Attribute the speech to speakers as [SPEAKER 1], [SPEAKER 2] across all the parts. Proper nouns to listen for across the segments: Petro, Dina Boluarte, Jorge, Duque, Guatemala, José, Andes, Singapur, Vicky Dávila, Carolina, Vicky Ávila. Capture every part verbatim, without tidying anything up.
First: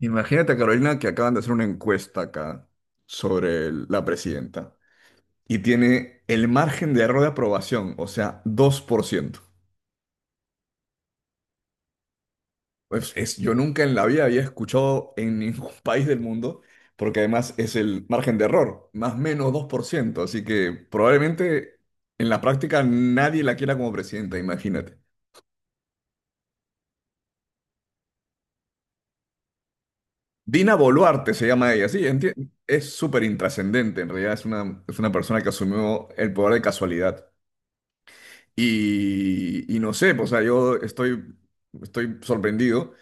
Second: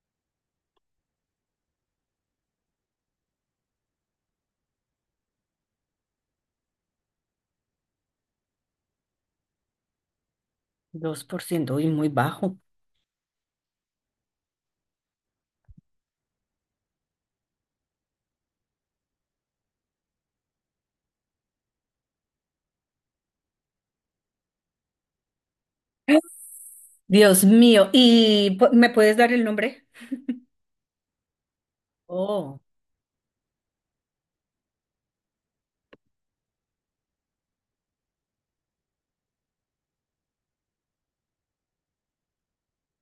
[SPEAKER 1] Imagínate, Carolina, que acaban de hacer una encuesta acá sobre el- la presidenta y tiene el margen de error de aprobación, o sea, dos por ciento.
[SPEAKER 2] Dos por ciento y muy bajo.
[SPEAKER 1] Pues es, yo nunca en la vida había escuchado en ningún país del mundo, porque además es el margen de error, más o menos dos por ciento, así que probablemente en la práctica nadie la quiera como presidenta, imagínate.
[SPEAKER 2] Dios mío, ¿y pu- me puedes dar el nombre?
[SPEAKER 1] Dina Boluarte se llama ella, sí, enti-
[SPEAKER 2] Oh,
[SPEAKER 1] es súper intrascendente, en realidad es una, es una persona que asumió el poder de casualidad. Y, y no sé, pues, o sea, yo estoy, estoy sorprendido.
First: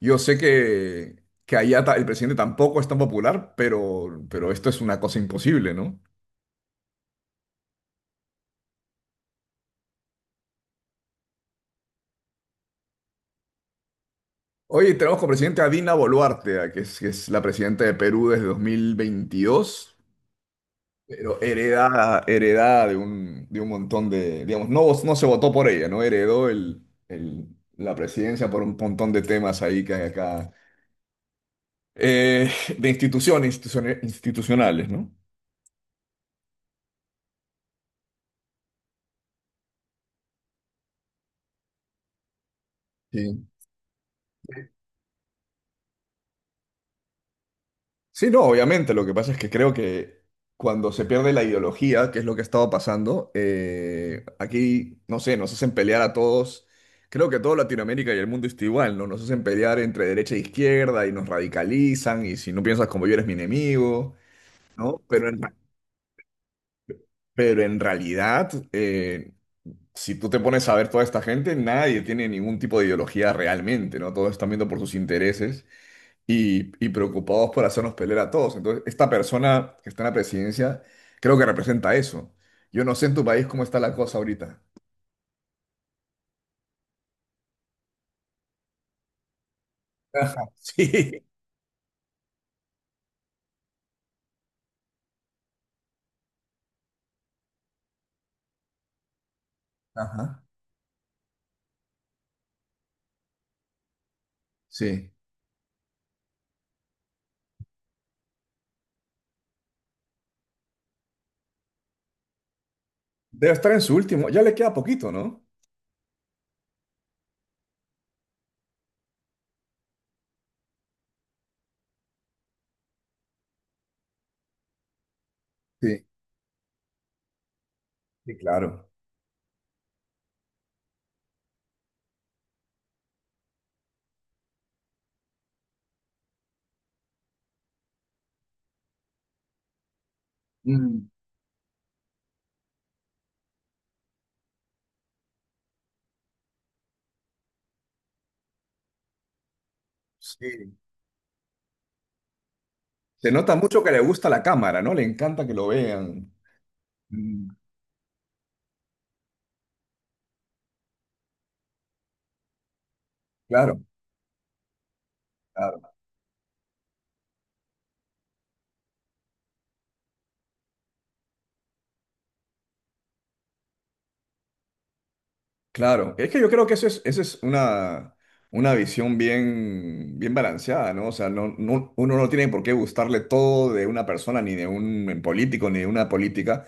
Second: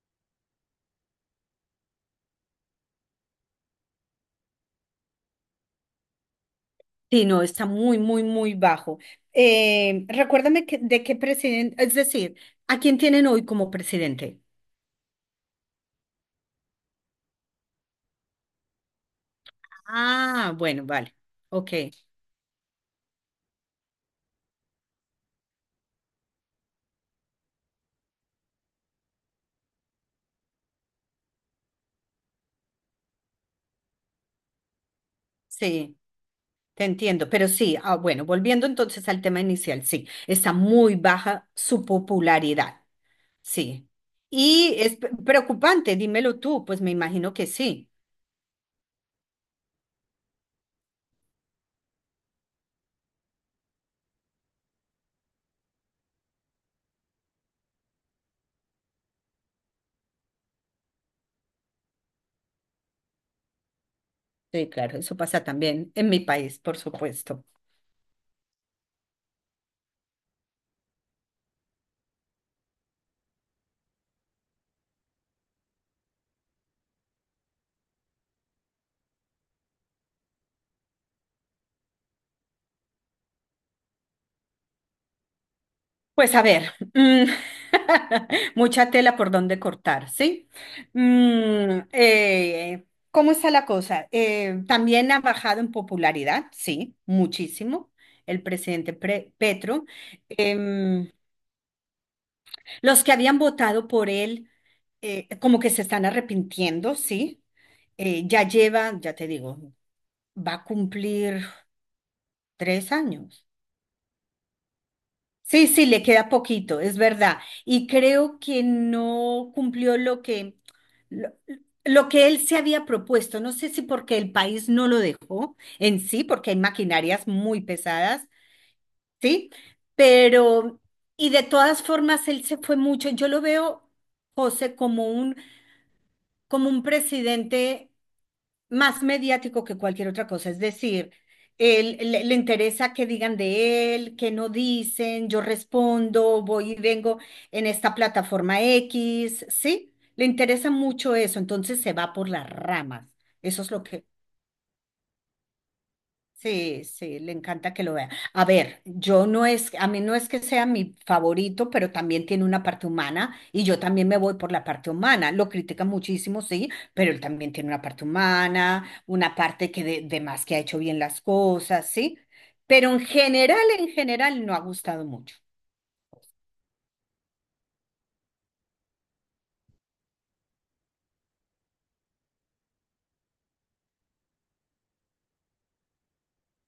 [SPEAKER 1] Yo sé que, que allá ta- el presidente tampoco es tan popular, pero, pero esto es una cosa imposible, ¿no?
[SPEAKER 2] sí, no, está muy, muy, muy bajo. Eh, recuérdame que- de qué presidente, es decir, ¿a quién tienen hoy como presidente?
[SPEAKER 1] Oye, tenemos como presidente a Dina Boluarte, a que es, que es la presidenta de Perú desde dos mil veintidós,
[SPEAKER 2] Ah, bueno, vale.
[SPEAKER 1] pero
[SPEAKER 2] Ok,
[SPEAKER 1] heredada, heredada de un, de un montón de, digamos, no, vo- no se votó por ella, ¿no? Heredó el, el- la presidencia por un montón de temas ahí que hay acá, eh, de instituciones instituciones institucionales, ¿no?
[SPEAKER 2] sí, te entiendo. Pero sí, ah, bueno, volviendo entonces al tema inicial, sí, está muy baja su popularidad,
[SPEAKER 1] Sí.
[SPEAKER 2] sí. Y es p- preocupante, dímelo tú, pues me imagino que sí.
[SPEAKER 1] Sí, no, obviamente. Lo que pasa es que creo que cuando se pierde la ideología, que es lo que ha estado pasando, eh, aquí, no sé, nos hacen pelear a todos. Creo que toda Latinoamérica y el mundo está igual, ¿no? Nos hacen pelear entre derecha e izquierda y nos radicalizan y si no piensas como yo eres mi enemigo,
[SPEAKER 2] Sí, claro,
[SPEAKER 1] ¿no?
[SPEAKER 2] eso
[SPEAKER 1] Pero en,
[SPEAKER 2] pasa también en mi país, por supuesto.
[SPEAKER 1] pero en realidad, eh, si tú te pones a ver toda esta gente, nadie tiene ningún tipo de ideología realmente, ¿no? Todos están viendo por sus intereses y, y preocupados por hacernos pelear a todos. Entonces, esta persona que está en la presidencia creo que representa eso. Yo no sé en tu país cómo está la cosa ahorita.
[SPEAKER 2] Pues a ver, mm, mucha tela por donde cortar, ¿sí?
[SPEAKER 1] Sí.
[SPEAKER 2] Mm, eh, ¿Cómo está la cosa? Eh, también ha bajado en popularidad, sí, muchísimo, el presidente Pre- Petro.
[SPEAKER 1] Ajá.
[SPEAKER 2] Em, los que habían votado por él,
[SPEAKER 1] Sí.
[SPEAKER 2] eh, como que se están arrepintiendo, ¿sí? Eh, ya lleva, ya te digo, va a cumplir tres años.
[SPEAKER 1] Debe estar en su último. Ya le queda poquito, ¿no?
[SPEAKER 2] Sí, sí, le queda poquito, es verdad. Y creo que no cumplió lo que, lo, lo que él se había propuesto. No sé si porque el país no lo dejó, en
[SPEAKER 1] Sí,
[SPEAKER 2] sí, porque hay maquinarias muy pesadas,
[SPEAKER 1] sí, claro.
[SPEAKER 2] ¿sí? Pero, y de todas formas, él se fue mucho. Yo lo veo, José, como un, como un presidente más mediático que cualquier otra cosa. Es
[SPEAKER 1] Mm,
[SPEAKER 2] decir, él, le, le interesa que digan de él, que no dicen, yo respondo, voy y vengo en esta plataforma X, ¿sí? Le interesa
[SPEAKER 1] sí.
[SPEAKER 2] mucho eso, entonces se va por las ramas.
[SPEAKER 1] Se nota
[SPEAKER 2] Eso es lo
[SPEAKER 1] mucho que le
[SPEAKER 2] que...
[SPEAKER 1] gusta la cámara, ¿no? Le encanta que lo vean.
[SPEAKER 2] Sí, sí, le
[SPEAKER 1] Mm,
[SPEAKER 2] encanta que lo vea. A ver, yo no es, a mí no es que sea mi favorito, pero también tiene una parte humana y yo
[SPEAKER 1] claro.
[SPEAKER 2] también me voy por la parte humana. Lo critica muchísimo, sí, pero él también tiene una parte humana, una parte que de, de más, que ha hecho bien las cosas, sí. Pero en general, en general, no ha gustado mucho.
[SPEAKER 1] Claro, es que yo creo que eso es, eso es una, una visión bien, bien balanceada, ¿no? O sea, no, no- uno no tiene por qué gustarle todo de una persona, ni de un político, ni de una política,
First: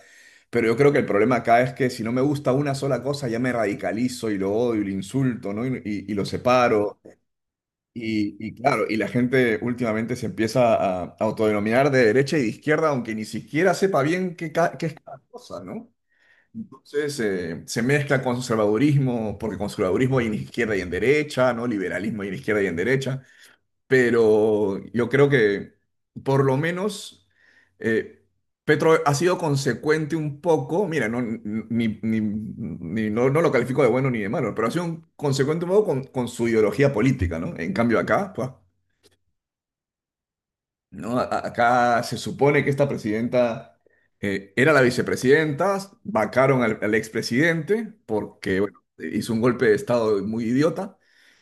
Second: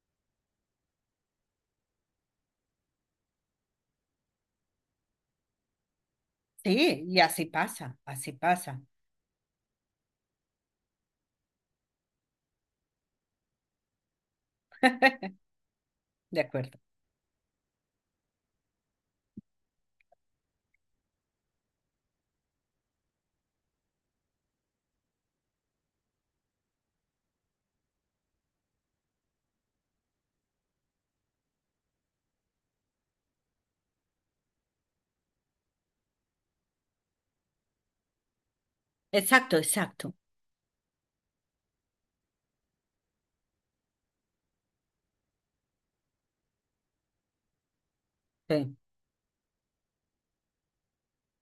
[SPEAKER 1] pero yo creo que el problema acá es que si no me gusta una sola cosa, ya me radicalizo y lo odio y lo insulto, ¿no? Y, y- y lo separo.
[SPEAKER 2] Sí, y así pasa, así
[SPEAKER 1] Y, y
[SPEAKER 2] pasa.
[SPEAKER 1] claro, y la gente últimamente se empieza a autodenominar de derecha y de izquierda, aunque ni siquiera sepa bien qué, ca- qué es cada cosa, ¿no?
[SPEAKER 2] De acuerdo.
[SPEAKER 1] Entonces eh, se mezcla con conservadurismo, porque conservadurismo hay en izquierda y en derecha, ¿no? Liberalismo hay en izquierda y en derecha, pero yo creo que por lo menos eh, Petro ha sido consecuente un poco, mira, no, n- ni, ni- ni- no, no lo califico de bueno ni de malo, pero ha sido un- consecuente un poco con, con su ideología política, ¿no? En cambio acá, pues,
[SPEAKER 2] Exacto, exacto.
[SPEAKER 1] no, A- acá se supone que esta presidenta eh, era la vicepresidenta, vacaron al, al expresidente porque
[SPEAKER 2] Sí,
[SPEAKER 1] bueno, hizo un golpe de estado muy idiota,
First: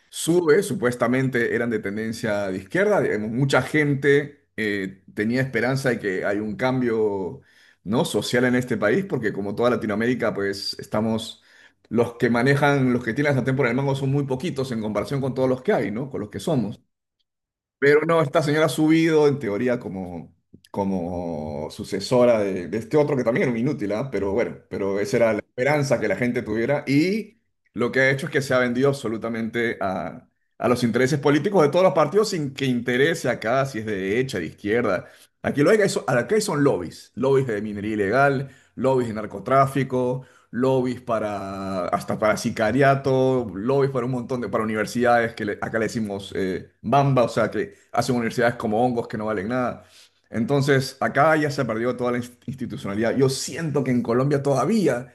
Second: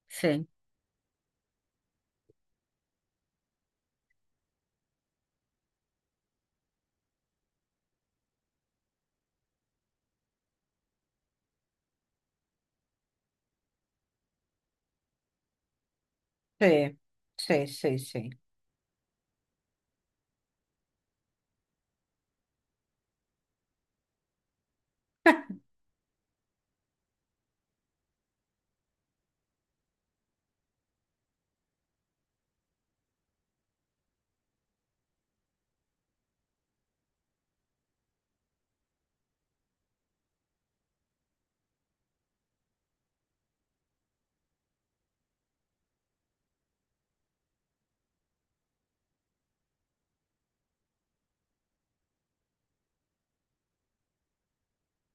[SPEAKER 2] sí,
[SPEAKER 1] sube, supuestamente eran de tendencia de izquierda, digamos, mucha gente eh, tenía esperanza de que hay un cambio, ¿no? Social en este país, porque como toda Latinoamérica, pues estamos, los que manejan, los que tienen la sartén por el mango son muy poquitos en comparación con todos los que hay, ¿no? Con los que somos.
[SPEAKER 2] sí, sí, sí,
[SPEAKER 1] Pero no,
[SPEAKER 2] sí.
[SPEAKER 1] esta señora ha subido en teoría como, como sucesora de, de este otro que también era un inútil, ¿ah? Pero bueno, pero esa era la esperanza que la gente tuviera y lo que ha hecho es que se ha vendido absolutamente a, a los intereses políticos de todos los partidos sin que interese acá si es de derecha, de izquierda. Aquí lo hay, que hay, son- acá hay son lobbies, lobbies de minería ilegal, lobbies de narcotráfico, lobbies para hasta para sicariato, lobbies para un montón de para universidades que le- acá le decimos eh, bamba, o sea que hacen universidades como hongos que no valen nada. Entonces, acá ya se perdió toda la inst- institucionalidad. Yo siento que en Colombia todavía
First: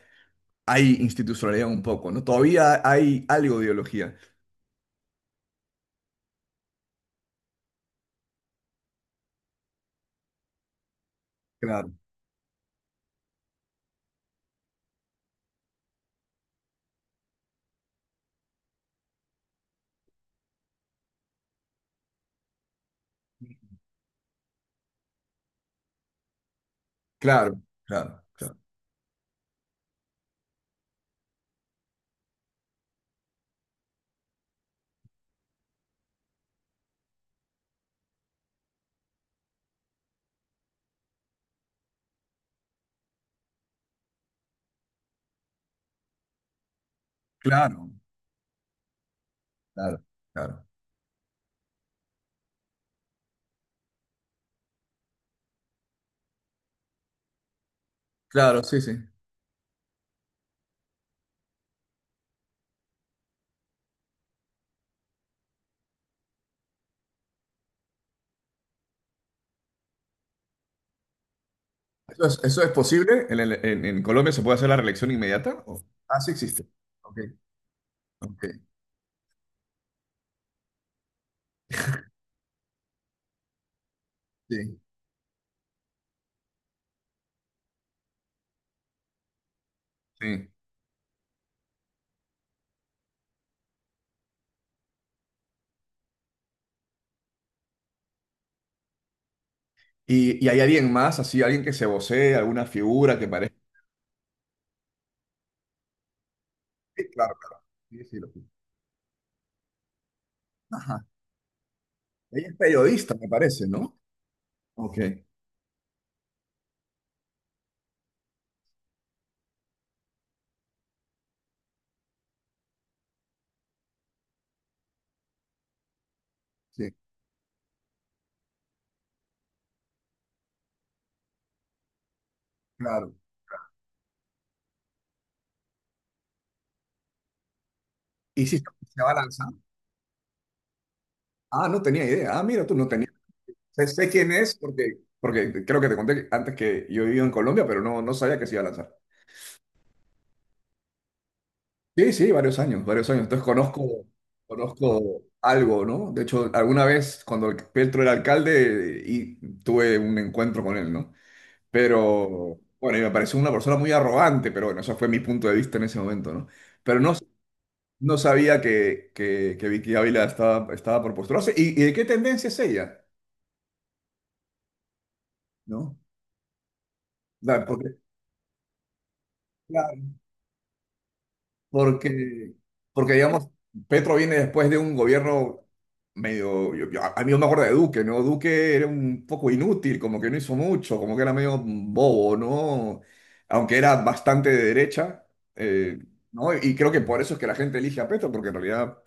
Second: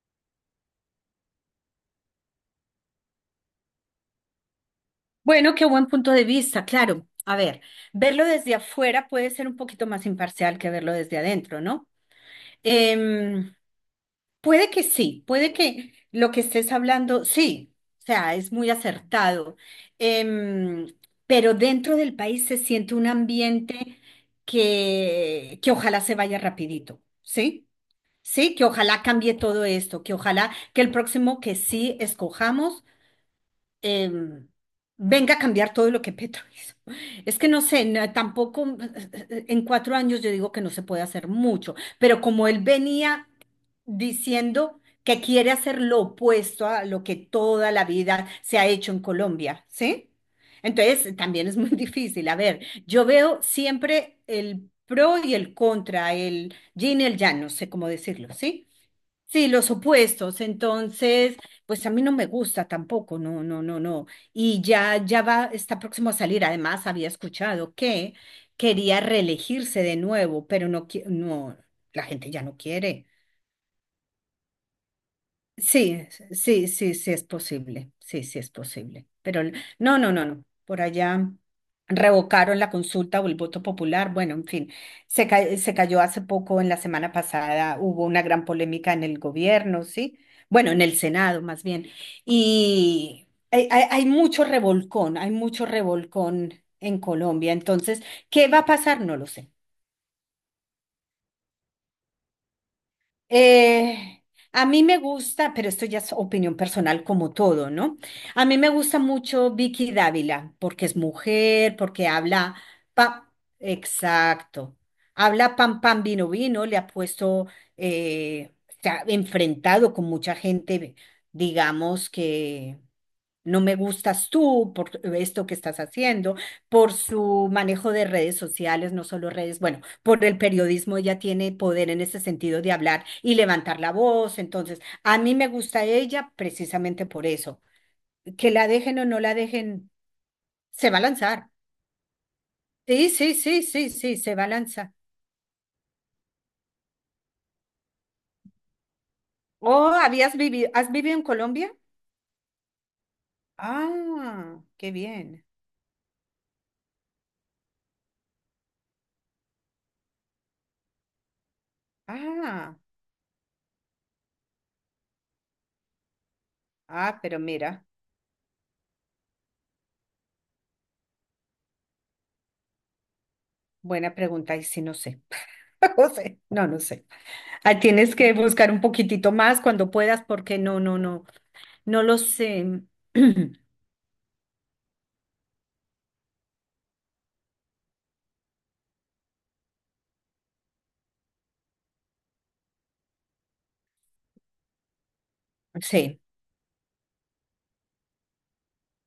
[SPEAKER 1] hay institucionalidad un poco, ¿no? Todavía hay algo de ideología.
[SPEAKER 2] Bueno, qué buen punto de vista, claro. A ver, verlo desde afuera puede ser un poquito más imparcial que verlo desde adentro, ¿no?
[SPEAKER 1] Claro,
[SPEAKER 2] Em, Puede que sí, puede que lo que estés hablando, sí, o sea, es muy acertado. Em, pero dentro del país se siente un ambiente que, que ojalá se vaya rapidito,
[SPEAKER 1] claro,
[SPEAKER 2] ¿sí?
[SPEAKER 1] claro,
[SPEAKER 2] Sí,
[SPEAKER 1] claro,
[SPEAKER 2] que ojalá cambie todo esto, que ojalá que el próximo que sí escojamos, em, venga a cambiar todo lo que Petro hizo. Es que no sé, na- tampoco, eh, eh, en cuatro años yo digo que no se puede hacer mucho, pero como él venía diciendo que quiere hacer lo opuesto a lo que toda la
[SPEAKER 1] claro,
[SPEAKER 2] vida se ha hecho en Colombia,
[SPEAKER 1] claro,
[SPEAKER 2] ¿sí?
[SPEAKER 1] claro,
[SPEAKER 2] Entonces también es muy difícil. A ver, yo veo siempre el pro y el contra, el yin y el yang, no sé cómo decirlo,
[SPEAKER 1] claro,
[SPEAKER 2] ¿sí?
[SPEAKER 1] sí, sí.
[SPEAKER 2] Sí, los opuestos. Entonces, pues a mí no me gusta tampoco, no, no, no, no. Y ya, ya va, está próximo a salir. Además, había escuchado que quería reelegirse de nuevo, pero no, qui- no, la
[SPEAKER 1] ¿Eso
[SPEAKER 2] gente
[SPEAKER 1] es,
[SPEAKER 2] ya no
[SPEAKER 1] eso es
[SPEAKER 2] quiere.
[SPEAKER 1] posible? ¿En, el- en- en Colombia se puede hacer la reelección inmediata? ¿O?
[SPEAKER 2] Sí,
[SPEAKER 1] Ah, sí existe.
[SPEAKER 2] sí, sí, sí
[SPEAKER 1] Ok,
[SPEAKER 2] es posible, sí, sí es
[SPEAKER 1] ok,
[SPEAKER 2] posible. Pero el- no, no, no, no. Por allá revocaron la consulta o el voto popular. Bueno, en fin,
[SPEAKER 1] sí,
[SPEAKER 2] se, ca- se cayó hace poco, en la semana pasada hubo una gran polémica en el gobierno, ¿sí?
[SPEAKER 1] sí.
[SPEAKER 2] Bueno, en el Senado más bien. Y hay, hay- hay mucho revolcón, hay mucho revolcón en Colombia. Entonces, ¿qué va a pasar? No lo sé.
[SPEAKER 1] Y, y hay alguien más, así, alguien que se vocee, alguna figura que parezca.
[SPEAKER 2] Eh, a mí me gusta, pero esto ya es opinión personal
[SPEAKER 1] Sí,
[SPEAKER 2] como
[SPEAKER 1] claro, claro.
[SPEAKER 2] todo, ¿no?
[SPEAKER 1] Sí, sí, lo vi.
[SPEAKER 2] A mí me gusta mucho Vicky Dávila porque es
[SPEAKER 1] Ajá.
[SPEAKER 2] mujer, porque
[SPEAKER 1] Ella es
[SPEAKER 2] habla,
[SPEAKER 1] periodista, me
[SPEAKER 2] pa-
[SPEAKER 1] parece, ¿no?
[SPEAKER 2] exacto,
[SPEAKER 1] Ok,
[SPEAKER 2] habla pam pam vino vino, le ha puesto, eh, se ha enfrentado con mucha gente, digamos que no me gustas tú por esto que estás haciendo, por
[SPEAKER 1] sí,
[SPEAKER 2] su manejo de redes sociales, no solo redes, bueno, por el periodismo ella tiene poder en ese sentido de hablar
[SPEAKER 1] claro.
[SPEAKER 2] y levantar la voz. Entonces, a mí me gusta ella precisamente por eso.
[SPEAKER 1] ¿Y
[SPEAKER 2] Que
[SPEAKER 1] si se
[SPEAKER 2] la dejen
[SPEAKER 1] se
[SPEAKER 2] o
[SPEAKER 1] va a
[SPEAKER 2] no la
[SPEAKER 1] lanzar?
[SPEAKER 2] dejen, se va a lanzar.
[SPEAKER 1] Ah, no tenía idea. Ah, mira, tú no
[SPEAKER 2] Sí,
[SPEAKER 1] tenías.
[SPEAKER 2] sí, sí,
[SPEAKER 1] Sé,
[SPEAKER 2] sí,
[SPEAKER 1] sé
[SPEAKER 2] sí,
[SPEAKER 1] quién
[SPEAKER 2] se va a
[SPEAKER 1] es
[SPEAKER 2] lanzar.
[SPEAKER 1] porque, porque creo que te conté antes que yo vivía en Colombia, pero no, no sabía que se iba a lanzar.
[SPEAKER 2] Oh, ¿habías vivido, has vivido en Colombia?
[SPEAKER 1] Sí, sí, varios años, varios años. Entonces conozco,
[SPEAKER 2] Ah, qué
[SPEAKER 1] conozco
[SPEAKER 2] bien.
[SPEAKER 1] algo, ¿no? De hecho, alguna vez cuando el- Petro era alcalde y tuve un encuentro con él, ¿no? Pero
[SPEAKER 2] Ah,
[SPEAKER 1] bueno, y me pareció una persona muy arrogante, pero bueno, eso fue mi punto de vista en ese momento, ¿no? Pero no,
[SPEAKER 2] ah, pero mira,
[SPEAKER 1] no sabía que, que, que Vicky Ávila estaba, estaba por postularse. ¿Y, y de qué tendencia es ella?
[SPEAKER 2] buena pregunta, y si no sé.
[SPEAKER 1] ¿No?
[SPEAKER 2] No sé, no, no sé.
[SPEAKER 1] Da-
[SPEAKER 2] Ah,
[SPEAKER 1] Porque,
[SPEAKER 2] tienes que buscar un poquitito más cuando puedas, porque no, no, no, no lo
[SPEAKER 1] porque,
[SPEAKER 2] sé.
[SPEAKER 1] porque digamos, Petro viene después de un gobierno medio, yo- yo- a mí yo me acuerdo de Duque, ¿no? Duque era un poco inútil, como que no hizo mucho, como que era medio bobo, ¿no? Aunque era bastante de derecha, eh,
[SPEAKER 2] Sí,
[SPEAKER 1] ¿no? Y creo que por eso es que la gente elige a Petro, porque en realidad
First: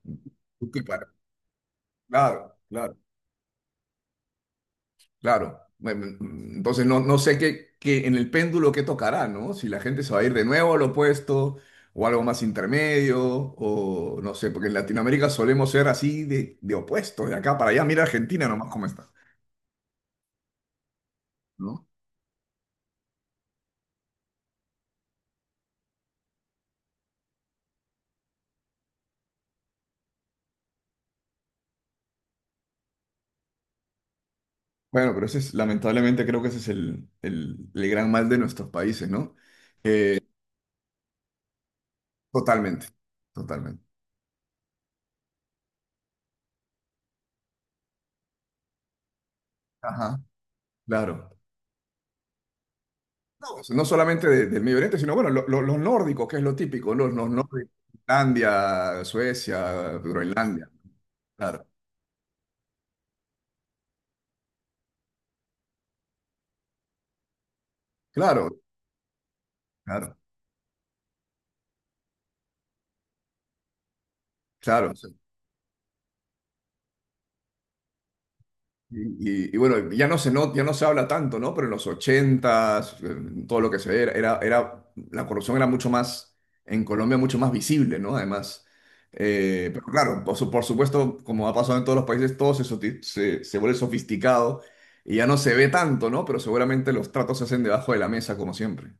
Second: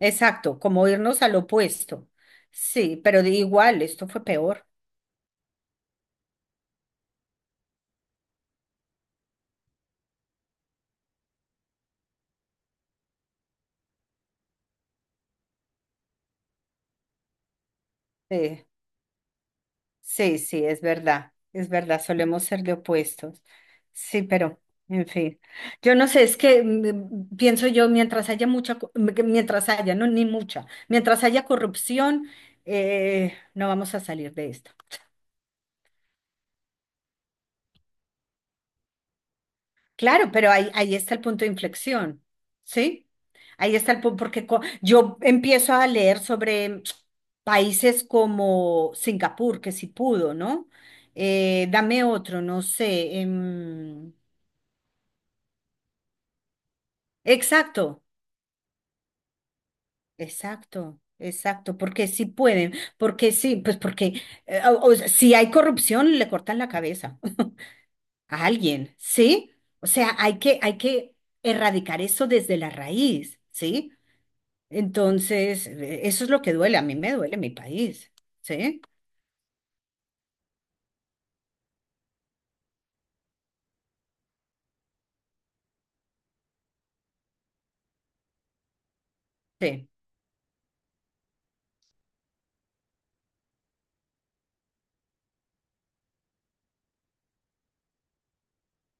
[SPEAKER 2] exacto,
[SPEAKER 1] Duque
[SPEAKER 2] como
[SPEAKER 1] para...
[SPEAKER 2] irnos al opuesto.
[SPEAKER 1] Claro, claro.
[SPEAKER 2] Sí, pero de igual, esto fue peor.
[SPEAKER 1] Claro. Em, entonces no, no sé qué, qué en el péndulo qué tocará, ¿no? Si la gente se va a ir de nuevo a lo opuesto o algo más intermedio o no sé, porque en Latinoamérica solemos ser así de, de opuesto, de acá para allá. Mira Argentina
[SPEAKER 2] Sí,
[SPEAKER 1] nomás cómo está,
[SPEAKER 2] sí, sí, es verdad, es
[SPEAKER 1] ¿no?
[SPEAKER 2] verdad, solemos ser de opuestos. Sí, pero, en fin, yo no sé, es que mm, pienso yo, mientras haya mucha, co- m- que mientras haya, no, ni mucha, mientras haya corrupción, eh, no vamos a salir de esto.
[SPEAKER 1] Bueno, pero ese es, lamentablemente creo que ese es el, el, el gran mal de nuestros países, ¿no? Eh,
[SPEAKER 2] Claro, pero ahí, ahí está el punto de inflexión,
[SPEAKER 1] totalmente,
[SPEAKER 2] ¿sí? Ahí
[SPEAKER 1] totalmente.
[SPEAKER 2] está el punto, porque co- yo empiezo a leer sobre países como Singapur, que sí
[SPEAKER 1] Ajá.
[SPEAKER 2] pudo, ¿no?
[SPEAKER 1] Claro.
[SPEAKER 2] Eh, dame otro, no sé.
[SPEAKER 1] Todos, no
[SPEAKER 2] Em,
[SPEAKER 1] solamente de- del Medio Oriente, sino bueno, lo- lo- los nórdicos, que es lo típico, los, los nórdicos,
[SPEAKER 2] exacto,
[SPEAKER 1] Finlandia, Suecia, Groenlandia,
[SPEAKER 2] exacto,
[SPEAKER 1] claro,
[SPEAKER 2] exacto, porque sí pueden, porque sí, pues porque eh, o- o sea, si hay corrupción, le cortan la cabeza a
[SPEAKER 1] claro,
[SPEAKER 2] alguien, ¿sí? O sea,
[SPEAKER 1] claro,
[SPEAKER 2] hay que, hay que erradicar eso desde la raíz, ¿sí?
[SPEAKER 1] claro. Sí.
[SPEAKER 2] Entonces, eh, eso es lo que duele. A mí me duele mi país, ¿sí?
[SPEAKER 1] Y, y- y bueno, ya no se no, ya no se habla tanto, ¿no? Pero en los ochentas, en todo lo que se ve, era, era, era- la corrupción era mucho más, en Colombia, mucho más visible, ¿no? Además, eh, pero
[SPEAKER 2] Sí,
[SPEAKER 1] claro, por, su- por supuesto, como ha pasado en todos los países, todo se, soti- se, se vuelve sofisticado y ya no se ve tanto, ¿no? Pero seguramente los tratos se hacen debajo de la mesa, como siempre,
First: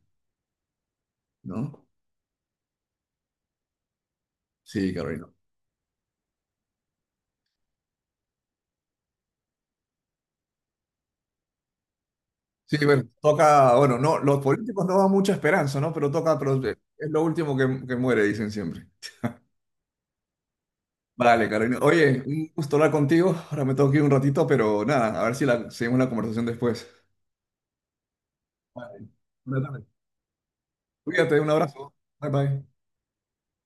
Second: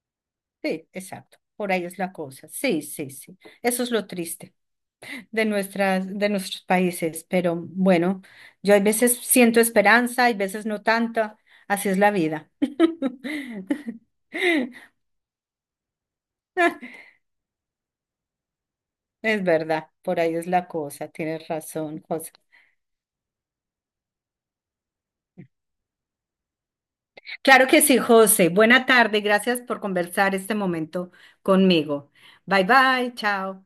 [SPEAKER 2] sí, exacto. Por
[SPEAKER 1] ¿no?
[SPEAKER 2] ahí es la cosa. Sí, sí, sí. Eso es lo triste
[SPEAKER 1] Sí, Carolina.
[SPEAKER 2] de nuestras, de nuestros países. Pero bueno, yo hay veces siento esperanza, hay veces no tanta. Así es la vida.
[SPEAKER 1] Sí, bueno, toca, bueno, no, los políticos no dan mucha esperanza, ¿no? Pero toca, pero es lo último que, que muere, dicen siempre.
[SPEAKER 2] Es verdad, por ahí es la cosa.
[SPEAKER 1] Vale,
[SPEAKER 2] Tienes
[SPEAKER 1] Carolina.
[SPEAKER 2] razón,
[SPEAKER 1] Oye,
[SPEAKER 2] José.
[SPEAKER 1] un gusto hablar contigo. Ahora me tengo que ir un ratito, pero nada, a ver si la, seguimos la conversación después.
[SPEAKER 2] Claro que sí, José. Buena
[SPEAKER 1] Vale.
[SPEAKER 2] tarde. Gracias
[SPEAKER 1] Buena
[SPEAKER 2] por
[SPEAKER 1] tarde.
[SPEAKER 2] conversar este momento
[SPEAKER 1] Cuídate, un abrazo.
[SPEAKER 2] conmigo.
[SPEAKER 1] Bye
[SPEAKER 2] Bye,
[SPEAKER 1] bye.
[SPEAKER 2] bye. Chao.